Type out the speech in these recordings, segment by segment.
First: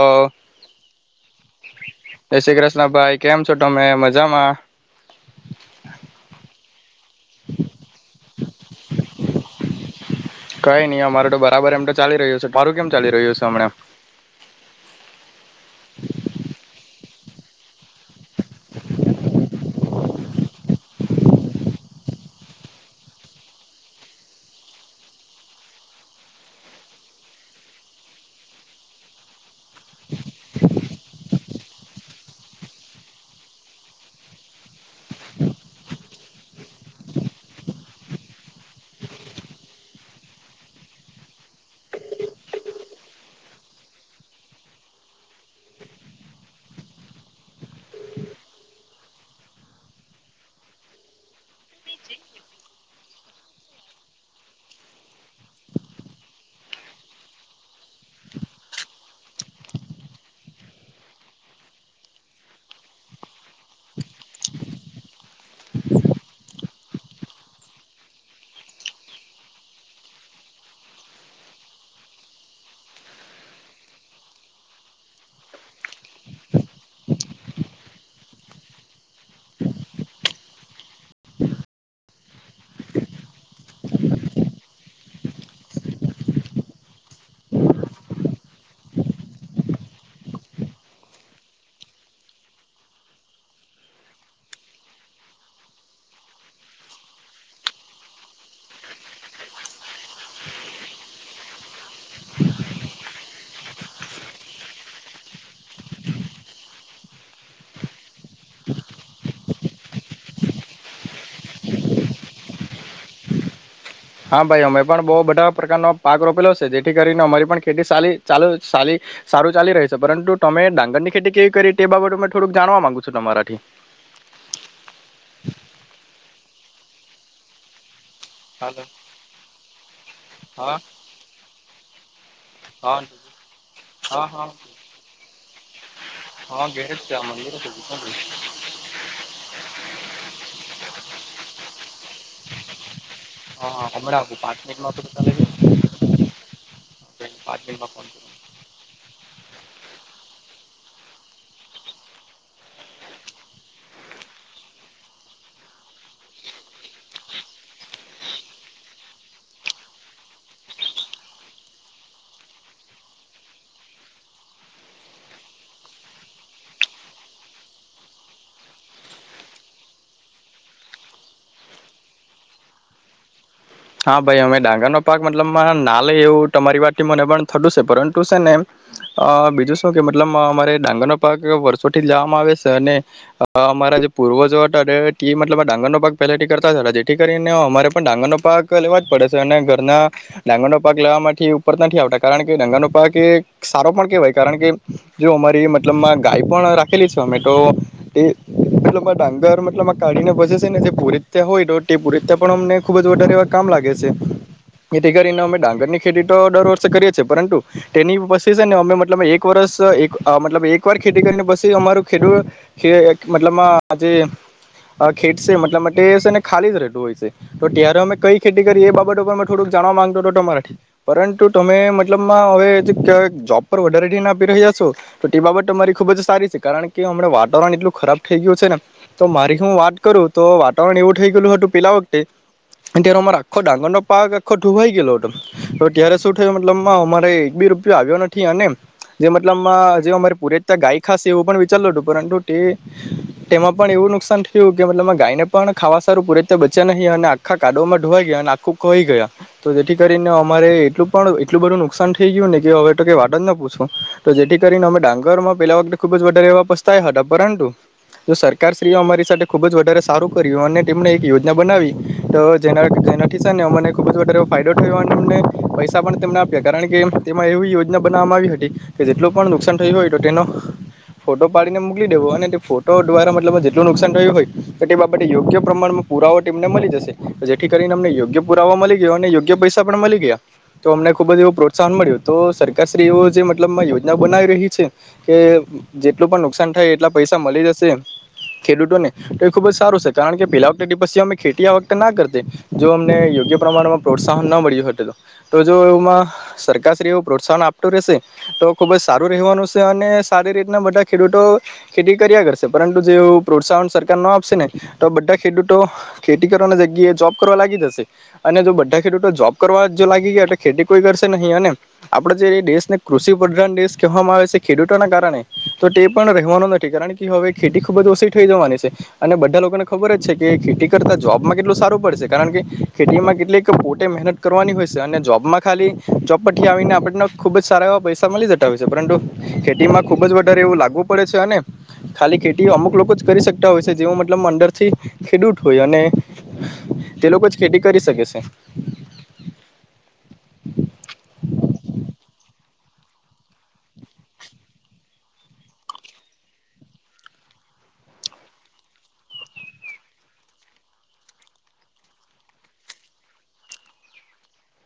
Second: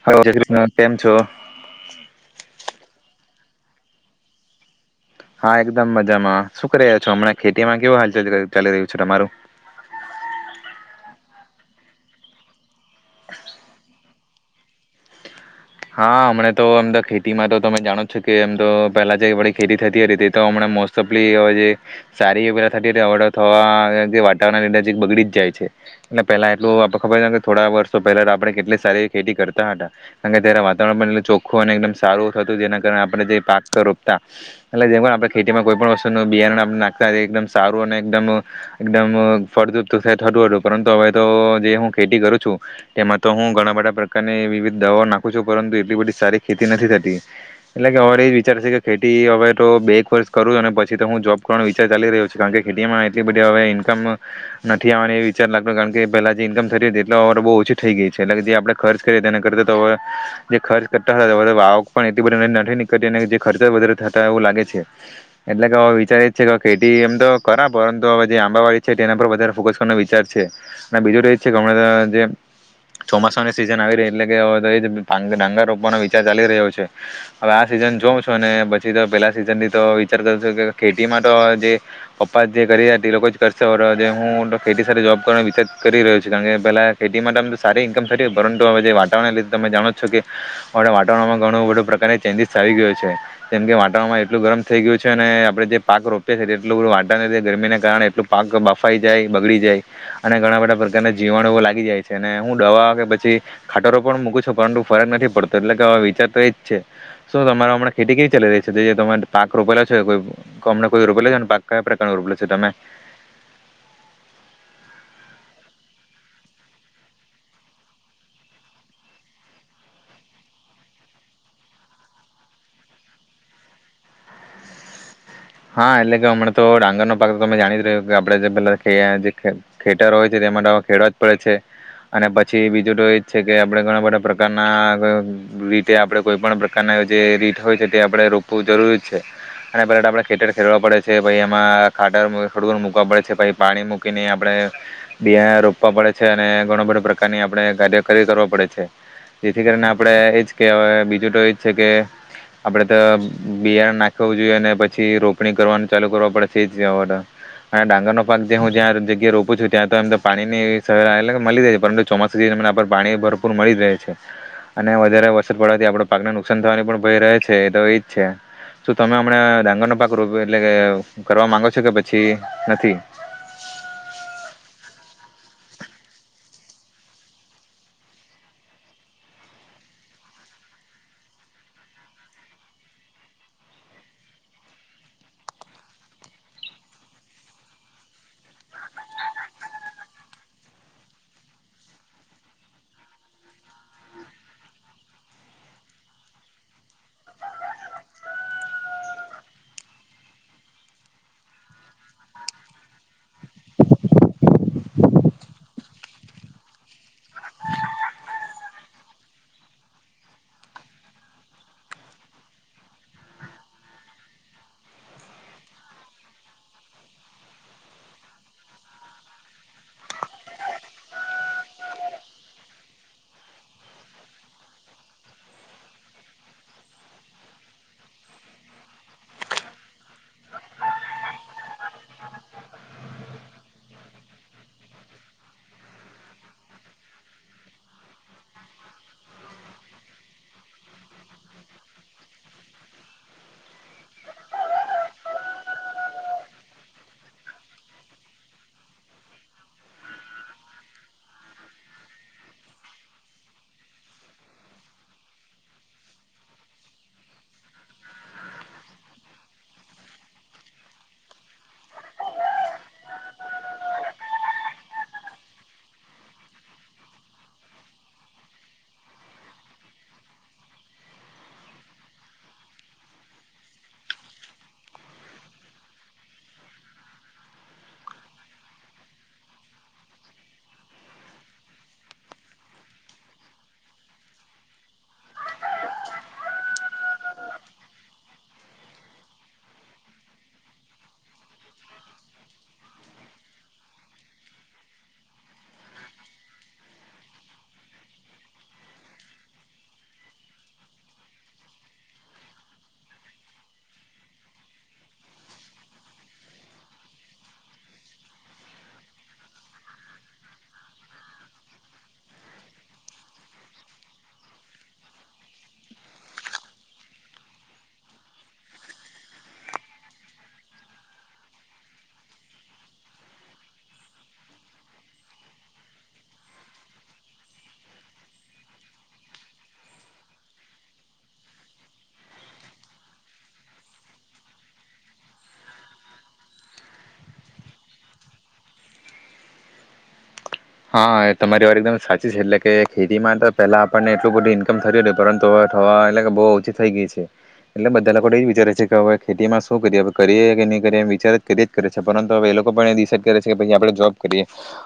તો હાલો જાય શ્રી જય ક્રિષ્ના કેમ છો? શ્રી ભાઈ કેમ છો તમે મજામાં હા એકદમ મજામાં શું કર હમણા ખેતીમાં કેવું હાલ ચાલ ચાલી રહ્યું છે તમારું કઈ નહી અમારો તો બરાબર એમ તો ચા રહ્યું છે માારું કેમ ચાલી રહ્યું છે હમણાં હા હમણાં તો અંદર ખેતીમાં તો તમે જાણો છો કે એમ તો પેલા જે વળી ખેતી થતી હતી તે તો હમણાં મોસ્ટ ઓફલી જે સારી એ પેલા થતી હતી હવે તો થવા વાતાવરણની નજીક બગડી જ જાય છે ને પેલા એટલું આપ ખબર કે થોડા વર્ષો પહેલા તો આપણે કેટલી સારી ખેતી કરતા હતા કારણ કે ત્યારે વાતાવરણ ચોખ્ખું અને એકદમ સારું થતું જેના કારણે આપણે જે પાક રોપતા એટલે જેમ આપણે ખેતીમાં કોઈ પણ વસ્તુનું બિયારણ નાખતા એકદમ સારું અને એકદમ એકદમ ફળદ્રુપ્ત થતું હતું પરંતુ હવે તો જે હું ખેતી કરું છું તેમાં તો હું ઘણા બધા પ્રકારની વિવિધ દવાઓ નાખ પરંતુ એટલી બધી સારી ખેતી નથી થતી એટલે કે હરે એ વિચાર છે કે ખેતી હવે તો બે એક વર્ષ કરું અને પછી તો હું જોબ કરવાનો વિચાર ચાલી રહ્યો છું કારણ કે ખેતીમાં એટલી બધી હવે ઈન્કમ નથી આવવાનો એ વિચાર લાગતો કારણ કે પહેલા જે ઇન્કમ થતી હતી એટ અવાર બહુ ઓછી થઈ ગઈ છે એટલે કે જે આપણે ખર્ચ કરીએ તેને કરતા તો હવે જે ખર્ચ કરતા હતા હવ તો આવક પણ એટલી બધી નથી નીકતી જે ખર્ચ વધારે થતા એવું લાગે છે એટલે કેવે વિચાર એ છે કે ખેતી એમ તો કરા પરંતુ હવે જે આંબાવાડી છે તેના પર વધારે ફોકસનો વિચાર છે અને બીજું તો એ છે કે હણાં જે ચોમાસાની સિઝન આવી રહી એટલે કે તો જ ડાંગર રોપવાનો વિચાર ચાલી રહ્યો છે હવે આ સિઝન જોઉં છું અને પછી તો પેલા સિઝન થી તો વિચાર કર છું કે ખેતી માટે તો જે પપ્પા જે કરી રહ્યા એ લોકો જ કરશે હું તો ખેતી સાથે જોબ કરવાનો વિચાર કરી રહ્યો છું કારણ કે પેલા ખેતી માટે આમ તો સારી ઈન્કમ થતીય પરંતુ હવે જે વાતાવરણ ને લીધે તમે જાણો છો કે આપણા વાતાવરણમાં ઘણું બધું પ્રકારની ચેન્જીસ આવી ગયું છે જેમ કે વાતાવરણમાં એટલું ગરમ થઈ ગયું છે ને આપડણે જે પાક રોપએીએ એટલું બધું વાટવરણ ગરમીને કારણે એટલું પાક બાફાઈ જાય બગડી જાય અને ઘણા બધા પ્રકારના જીવાણુઓ લાગી જાય છે અને હું દવા કે પછી ખાટરો પણ મૂક પરંતુ ફરક નથી પડતો એટલે કે હવે વિચાર તો એજ છે શું તમારે હમણાં ખેતી ખરી ચાલી રહી છે જે તમારે પાક રોપેલો છે કો અમને કોઈ રોપેલો છે પાક કયા પ્રકાર ન રોપેલો છે તમે હા ભાઈ અમે પણ બહુ બધા પ્રકારનો પાક રોપેલો છે જેથી કરીને અમારી પણ ખેતી સાલી ચાલી ચાલી સારું ચાલી રહી છે પરંતુ તમે ડાંગર ની ખેતી કેવી કરી તે બાબત થોડુંક જાણવા માંગુ છું તમારાથી હા એટલે કે હમણાં તો ડાંગર નો પાક તો તમે જાણી જ રહ્યો આપડે જે પેલા હલો ખે યા જે ખેતર હોય છે તેમા તો હા ખેડવા જ પડે છે અને પછી બીજું હા તો એજ છે કે આપડણે ઘણા બધા હા હા પ્રકારના રીતે આપણે કોઈ પણ હા ઘેર પ્રકારના જ છે જે રીત મંદિર હોય છે તે આપણે રોપવું જરૂરી જ છે અને પેલા આપણે ખેતર ખેડવા પડે છે પાછી એમાં ખાટર ખોડુંક મૂકવા પડે છે પછી પાણી મૂકીને હમણાં આપણે પાંચ મિનિટમાં તો ચાલે બીહા રોપવા પડે છે અને ઘણો બધો છે, પ્રકારની પાંચ આપણે મિનિટમાં કાર્ય ફોન કરું કરવા પડે છે જેથી કરીને આપડણે એજ કે હવે બીજું તો એજ છે કે આપડે તો બિયા નાખું જોઈએ પછી પછી રોપણી કરવાનું ચાલુ કરવા પડે છે એ આ ડાંગરનો પાક જે હું જ્યાં જગ્યા રોપું છું ત્યાં તો એમ તો પાણી ની સ એલે મળી જાય છે પરંતુ ચોમાસુંમને પાણી ભરપૂર મળી જ રહે છે અને વધારે વરસાદ પડવાથી આપડા પાકને નુકસાન થવાની પણ ભય રહે છે એ તો એજ છે શું તમે હમણા ડુગર નો પાક રોપિયો એટલે કે કરવા માંગો છો કે પછી નથી હા ભાઈ અમે ડાંગરનો પાક મતલબ ના લઈએ એવું તમારી વાત થી મને પણ થતું છે પરંતુ છે ને અ બીજું શું કે મતલબ અમારે ડાંગરનો પાક વર્ષોથી જ લવામાં આવે છે અને અમારા જે પૂર્વજો હતા તે મતલબ ડાંગરનો પાક પહેલાથી કરતા હતા જેથી કરીને અમારે પણ ડાંગરનો પાક. લેવા પડે અને ઘરના ડાંગરનો પાક લેવા માટેથી ઉપર નથી આવતા કારણ કે ડાંગરનો પાક એ સારો પણ કેહેવાય કારણ કે જો અમારી મતલબમાં ગાય પણ રાખેલી છે અમે તો એ મતલબ ડાંગર મતલબ કાઢીને બેસે છે ને જે પૂરિત્યા હોય તો તે પુરિત્યા પણ અમને ખુબ જ વધારે. કામ લાગે છે તેથી કરીને અમે ડાંગર ની ખેતી તો દર વર્ષે કરીએ છીએ પરંતુ તેની પછી છે ને અમે મતલબ એક વર્ષ એક અ મતલબ એક વાર ખેતી કરીને પસી અમારું ખેડૂત મતલબમાં અ જે અ ખેત છે મતલબ છે તે ખાલી જ રહેતું હોય છે તો ત્યારે અમે કઈ. ખેતી કરી એ બાબત ઉપર થોડુંક જાણવા માંગતો હતો તમારાથી પરંતુ તમે મતલબમાં હવે જોબ પર વધારે ના આપી રહ્યા છો તો તે બાબત તમારી ખુબ જ સારી છે કારણ કે હમણાં વાતાવરણ એટલું ખરાબ થઈ ગયું છે ને તો મારી હું વાત કરું તો વાતાવરણ એવું થઈ ગયેલું હતું પેલા વખતે આખો ડાંગરનો પાક આખો ઢુવાઈ ગયેલો હતો તો ત્યારે શું થયું મતલબમાં અમારે એક બી રૂપયો આવ્યો નથી અને જે મતલબમાં જે અમારે પુતેત્તરગાય ખાશે એવું પણ વિચારલ હતું પરંતુ તે તેમાં પણ એવું નુકસાન થયું કે મતલબ ગાયને પણ ખાવા સારું પૂરેતર બચ્યા નહીં અને આખા કાઢવા માટે. ધીવાઈ ગયા અને આખું ખોવાય ગયા તો જેથી કરીને અમારે એટલ પણ એટલું બધું નુકસાન થઈ ગયું ને કે હવે તો વાત જ ન પૂછો તો જેથી કરીને અમે ડાંગરમાં પેલા વખતે ખુબ જ વધારે એવા પસ્તાયા હતા પરંતુ જો સરકારશ્રીએ અમારી સાથે ખુબ જ વધારે સારું કર્યું અને તેમણે એક યોજના બનાવી તો. જેના થી જેના થી સેને અમને ખૂબ જ વધારે ફાયદો થયો અને એમને પૈસા પણ તેમને આપ્યા કારણ કે તેમાં એવી યોજના બનાવવામાં આવી હતી કે જેટલું પણ નુકસાન થયું હોય તો તેનો ફોટો પાડીને મોકલી દેવો અને તે ફોટો દ્વારા મતલબ જેટલું નુકસાન થયું હોય તો તે બાબતે યોગ્ય પ્રમાણમાં પુરાવઓ તેમને મળી જશે. જેથી કરીને અમને યોગ્ય પુરાવા મળી ગયો અને યોગ્ય પૈસા પણ મળી ગયા તો અમને ખુબ જ એવો પ્રોત્સાહન મળ્યું તો સરકાર શ્રી એવો જે મતલબ યોજના બનાવી રહી છે કે જેટલું પણ નુકસાન થાય એટલા પૈસા મળી જશે ખેડૂતોને તો એ ખુબ જ સારું છે કારણ કે પેલા વખતે અમે ખેતી વતે. ના કર તે જો અમને યોગ્ય પ્રમાણમાં પ્રોત્સાહન ના મળ્યું તો તો જો એમાં સરકાર શ્રી એવ પ્રોત્સાહન આપતું રહેશે તો ખુબ જ સારું રહેવાનું છે અને સારી રીતના બધા ખેડૂતો ખેતી કર્યા કરશે પરંતુ જો એવું પ્રોત્સાહન સરકાર ન આપશે ને તો બધા ખેડૂતો ખેતી. જગ્યાએ જોબ કરવા લાગી જશે અને જો બધા ખેડૂતો જોબ કરવા જો લાગી ગયા તો ખેતી કોઈ કરશે નહીં અને આપડે જે દેશને કૃષિ પ્રધાન દેશ કહેવામાં આવે છે ખેડૂતોના કારણે તો તે પણ રહેવાનો નથી કારણ કે હવે ખેતી ખૂબ જ ઓછી થઈ જવાની છે અને બધા લોકોને ખબર જ છે કે ખેતી કરતા જોબ. જોબમાં કેટલું સારું પડશે કારણ કે ખેતીમાં કેટલીક પોતે મહેનત કરવાની હોય છે અને જોબમાં ખાલી જોબ પર થી આવીને આપણને ખૂબ જ સારા એવા પૈસા મળી જતા હોય છે પરંતુ ખેતીમાં ખુબ જ વધારે એવું લાગવું પડે છે અને ખાલી ખેતી અમુક લોકો જ કરી શકતા હોય છે જેઓ મતલબ અંદરથી ખેડૂત હોય અને તે લોકો જ ખેતી કરી શકે છે. હા તમારી વાર એકદમ સાચી છે એટલે કે ખેતી માં તો પેલા આપણને એટલું બધું ઈન્કમ થય હત પરંતુ હવે થવા એટલે બહુ ઓછી થઈ ગઈ છે એટલે બધા લોકોને એ જ વિચારે છે કે હવે ખેતીમાં શું કરીએ કરીએ કે નહી કરીએ એ વિચ કરી જ કરે છે પરંતુ હવે એ લોકો પણ ડિસાઇડ કરે છે કે આપણે જોબ કરીએ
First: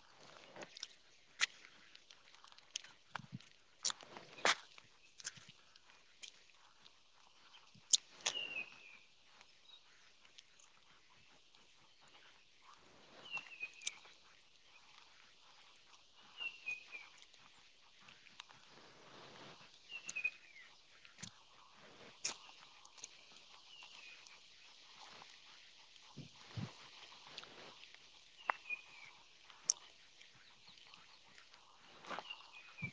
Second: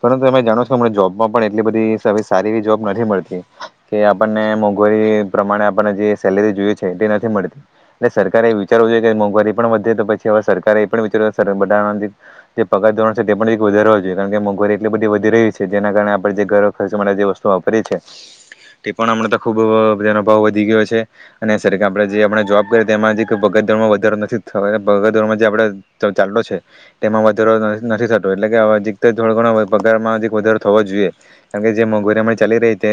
પરંતુ તમે જાણોો. જોબમાં પણ એટલી બધીસ સારી એવી જોબ નથી મળતી કે આપણને મોંઘવારી પ્રમાણે આપણને જે સેલેરી જોય છે તે નથી મળતી એટલે સરકારે એ વિચારવું જોઈએ કે મોંઘવારી પણ વધે તો પછી હવે સરકારે એ પણ વિચાર્યું પગાર ધો છે તે વધાર જોઈએ કારણ કે મોંઘવારી એટલી બધી વધી રહી છે. જેના કારણે આપણે જે ઘર ખર્ચ માટે જે વસ્તુ વાપરી છે તે પણ આપમણાં તો ખૂબ જેના ભાવ વધી ગયો છે અને આપણે જે આપણે જોબ કરીએ તેમાં જ પગાર માં વધારો નથી થગોમાં જે આપણે ચાલતો છે તેમાં વધારો નથી થતો એટલે કેથોડો ઘણ પગારમાં. વધારો થવો જોઈએ કારણ કે જે મોંઘવારીમાં ચાલી રહી તે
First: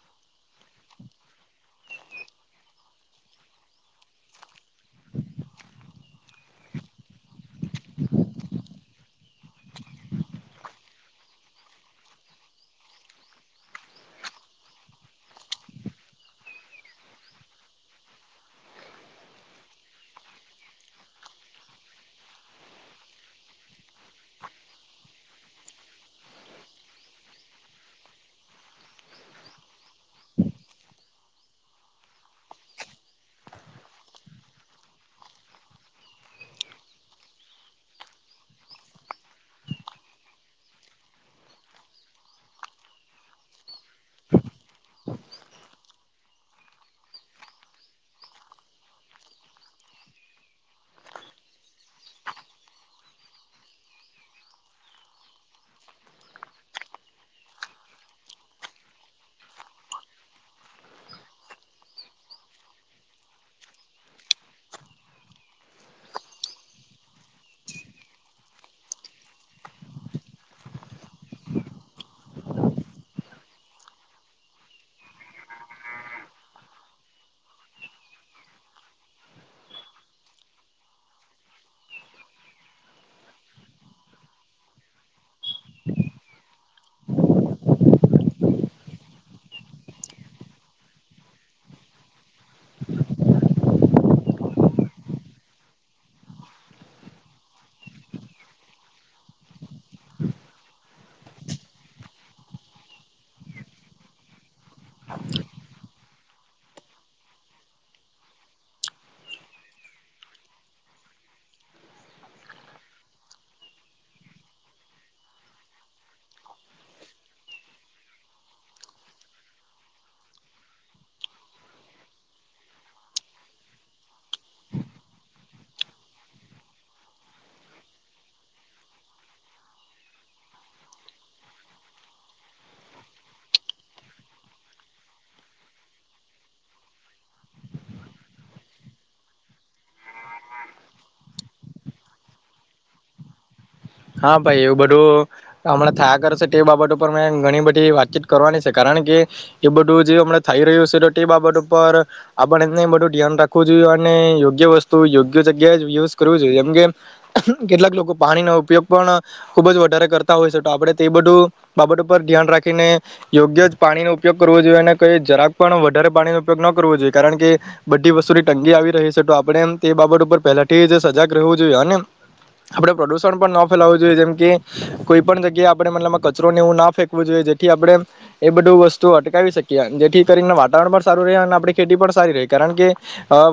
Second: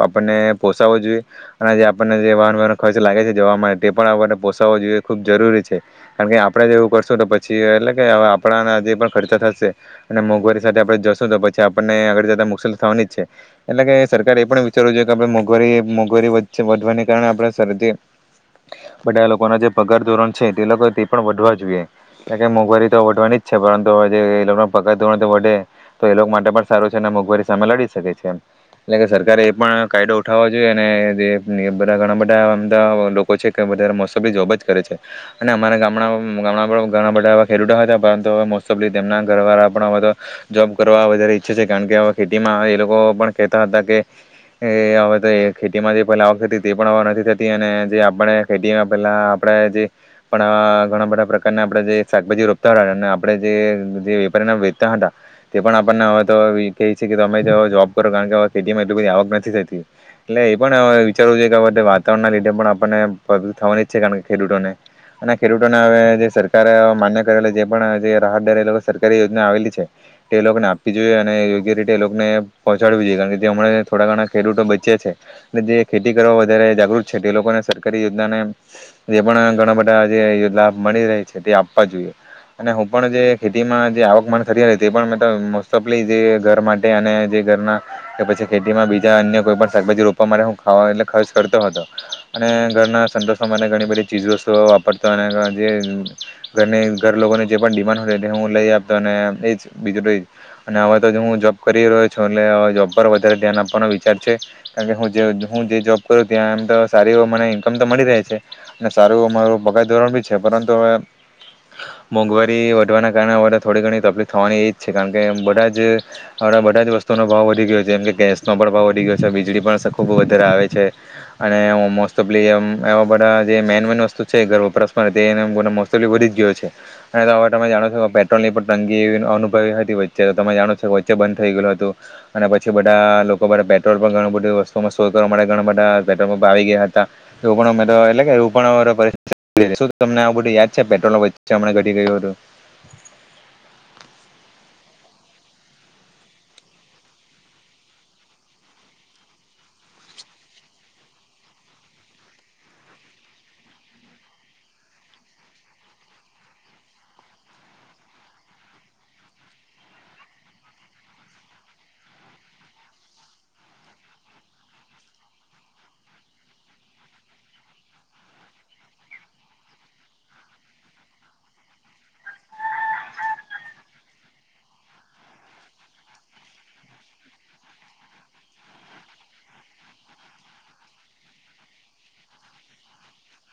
આપણને પોષાવો જોઈએ અને જે આપણને જે વાહન વાનો ખર્ચ લાગે છે જવા માટે તે પણ આપને પોસાવવો જોઈએ ખુબ જરૂરી છે કારણ કે આપણેે જેવું કરશું તો પછી એટલે કે આપણાના જે પણ ખર્ચા થશે અને મોંઘવારી સાથે આપણે જશું તો પછી. અપડને આગળ જતા મુસલ થવાની જ છે એટલે કે સરકારે એ પણ વિચારવું જોઈએ કે આપ મોંઘવારી મોંઘવારી વધવાને કારણે આપણે શરદી બધા લોકોના જે પગાર ધોરણ છે તે તે પણ વધવા જોઈએ એટ કે મોંઘવારી તો વધવાની જ છે પરંતુ પગાર ધોરણ વધે તો એ લોકો માટે. સારુ છે મોંઘવારી સામે લડી શકે છે એટલે કે સરકારે એ પણ કાયદો ઉઠાવવો જોઈએ અને જે બધા ઘણા બધા ધ લોકો છે કે મો ઓફલી જોબ જ કરે છે અને અમારા ગામ ગામ ઘણા બધા એવા ખેડૂતો હતા પરંતુ હ મોફ તેમના ઘરવાળા પણ હવે તો જોબ કરવા વધારે. કારણ કે હવે ખેતીમાં એ લોકો પણ કહેતા હતા કે હવે તો ખેતીમાં જે પહેલા આવક થતી તે પણ અ નથી થતી અને જે આપણે ખેતીમાં પહેલા આપણે જે પણ ઘણા બધા પ્રકારના આપણે જે શાકભાજી રોપતા હતા અને આપણે જે વેપારીને વેચતા હતા તે પણ આપણને. તમે જોબ કરો કારણ કેવે ખેતીમાં એટલી કો આવક નથી થતી એટલે એ પણ વિચારવું જોઈએ કેધ વાતાવરણના લીધે પણ આપણને થવાની છે કારણ કે ખેડૂતોને અને ખેૂતોને હવે જે સરકારે માન્ય કરેલા જે પણ રાહતદ સરકારી યોજના આવેલી છે તે લોકોને. આપવી જોઈએ અને યોગ્ય રીતે એ લોકોને પહોંચાડવી જોઈએ કારણ કે જે હમણાં થોડા ઘણા ખેડૂતો બચ્યા છે જે ખેતી કરવા વધારે જાગૃત છે તે લોકોને સરકારી યોજનાને જે પણ ઘણા બધા જે યોજના મળી રહી છે તે આપવા જોઈએ અને હું પણ જે ખેતીમાં જે આવકમાન કરી હતી તે પણ સોંપલી જે ઘર માટે અને જે ઘરના કે પછી ખેતીમાં બીજા અન્ય કોઈ પણ શાકભાજી રોપવા માટે હું ખાવા એટલે ખર્ચ કરતો હતો અને ઘરના સંતોષો માટે ઘણી બધી ચીજવસ્તુઓ વાપરતો અને જે ઘરની ઘર લોકોની જે પણ ડિમાન્ડ હોય તે હું લઈ આપતો અને એ જ બીજું અને હવે તો હું જોબ કરી રહ્યો છું એટલે જોબ પર વધારે ધ્યાન આપવાનો વિચાર છે કારણ કે હું જે જોબ કરું ત્યાં એમ તો સારી મને ઈન્કમ તો મળી રહે છે અને સારું મારું પગાર ધોરણ બી છે પરંતુ હવે મોંઘવારી વધવાના કારણે હ થોડી ઘણી તકલીફ થવાની એ જ કારણ કે બધા જ બધા જ વસ્તુઓનો ભાવ વધી ગયો છે જેમ કે ગેસનો પણ ભાવ વધી ગયો છે વીજળી પણ ખૂબ વધારે આવે છે અને મોસ્ટ ઓફલીમ એવા બધા જે મેન મેન વસ્તુ છે ઘર વપરાશમાં તે મોસ્ટ ઓફલી વધી જ ગયો છે અને તો હવે તમે જાણો છો પેટ્રોલની પણ તંગીનુ વચચે તો તમે જાણો છો કે વચ્ચે બંધ થઈ ગયલુ હતું અને પછી બધા લોકો પેટ્રોલ પર ઘણું બધું વસ્તુ માં શોધવા મળે ઘણા બધા પેટ્રોલપમ્પ આવી ગયા હતા એવું પણ આપણે તો એટલે કે એવ પણિત શુ બધું યાદ છે પેટ્રોલ્ચેમ ઘટી ગયું હતું. હા ભાઈ એવું બધું હમણા થયા કરશે તે બાબત ઉપર મે ઘણી બધી વાતચીત કરવાની છે કારણ કે એ બધું જે હમ થઈ રહ્યું છે તો તે બાબત ઉપર આપને એમને બધું ધ્યાન રાખવું જોઈએ અને યોગ્ય વસ્તુ યોગ્ય જગ્યાએ જ યુઝ કરવું જોઈએ જેમ કે કેટલાક લોકો પાણી નો પણ ખૂબ જ વધારે કરતા હોય છે તો આપણે તે બધું બાબત ઉપર ધ્યાન રાખીને યોગ્ય જ પાણીનો ઉપયોગ કરવો જોઈએ અને કઈ જરાક પણ વધારે પાણીનો ઉપયોગ ન કરવો જોઈએ કારણ કે બધી વસ્તુની તંગી આવી રહી છે તો આપણે એ તે બાબત ઉપર પહેલાથી જ સજાગ રહેવું જોઈએ અને આપણે પ્રદુષણ પણ ન ફેલાવું જોઈએ જેમ કે કોઈ પણ જગ્યાએ આપણે મતલબમાં કચરોને એવું ના ફેંકવું જોઈએ જેથી આપણે એ બધું વસ્તુ અટકાવી શકીએ જેથી કરીને વાતાવરણ પણ સારું રહે અને આપણી ખેતી પણ સારી ર કારણ કે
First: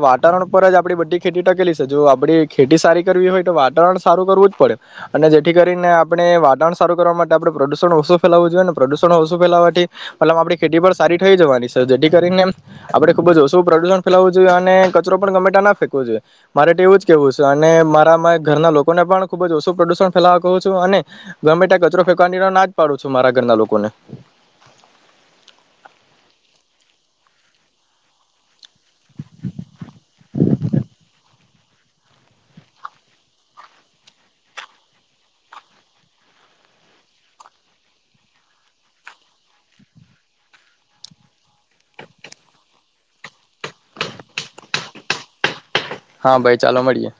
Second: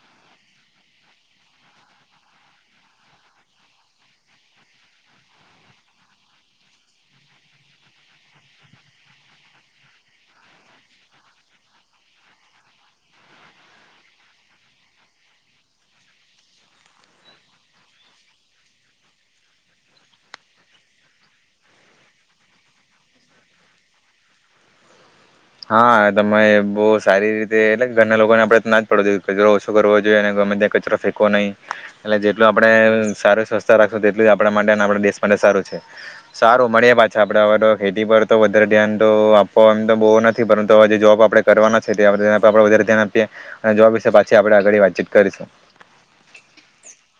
વાતાવરણ પર જ આપડી બધી ખેતી ટકેલી છે જો આપડી ખેતી સારી કરવી હોય તો વાતાવરણ સારું કરવું જ પડે. અને જેથી કરીને આપણે વાતાવરણ સારું કરવા માટે આપણે પ્રદુષણ ઓછું ફેલાવવું જોઈએ ને પ્રદુષણ ઓછું ફેલાવાથી મતલબ આપડી ખેતી પણ સારી થઈ જવાની છે જેથી કરીને આપણે ખુબ જ ઓછું પ્રદુષણ ફેલાવું જોઈએ અને કચરો પણ ગમેટ ના ફેકવો જોઈએ મારે તો એવું જ કેવું છે અને મારા ઘરના લોકોને પણ ખુબ જ ઓસુ પ્રદુષણ ફેલાવા કહું છું અને ગમે ત્યાં કચરો ફેંકવાની ના જ પાડું છું મારા ઘરના લોકોને, હા તમે બહુ સારી રીતે એટલે ઘરના લોકોને આપણે ના જ અપડવો કચરો ઓછો કરવો જોઈએ અનેમે ત્યાં કચરો ફંકો નહીં. એટલે જેટલું આપડે સારું સ્વસ્થ રાખશું તેટલું આપડા માટે આપડા દેશ માટે સારું છે સારું મળીએ પાછા આપડે હવે તો ખેતી પર તો વધારે ધ્યાન તો આપવ એમ તો બહુ ન પરંતુ હવે જે જોબ આપણે કરવાના છે આપ વધારે ધ્યાન આપીએ અને જોબ વિશે પાછી આપણે આગળ વાતચીત કરીશું. હા ભાઈ ચાલો મળીએ.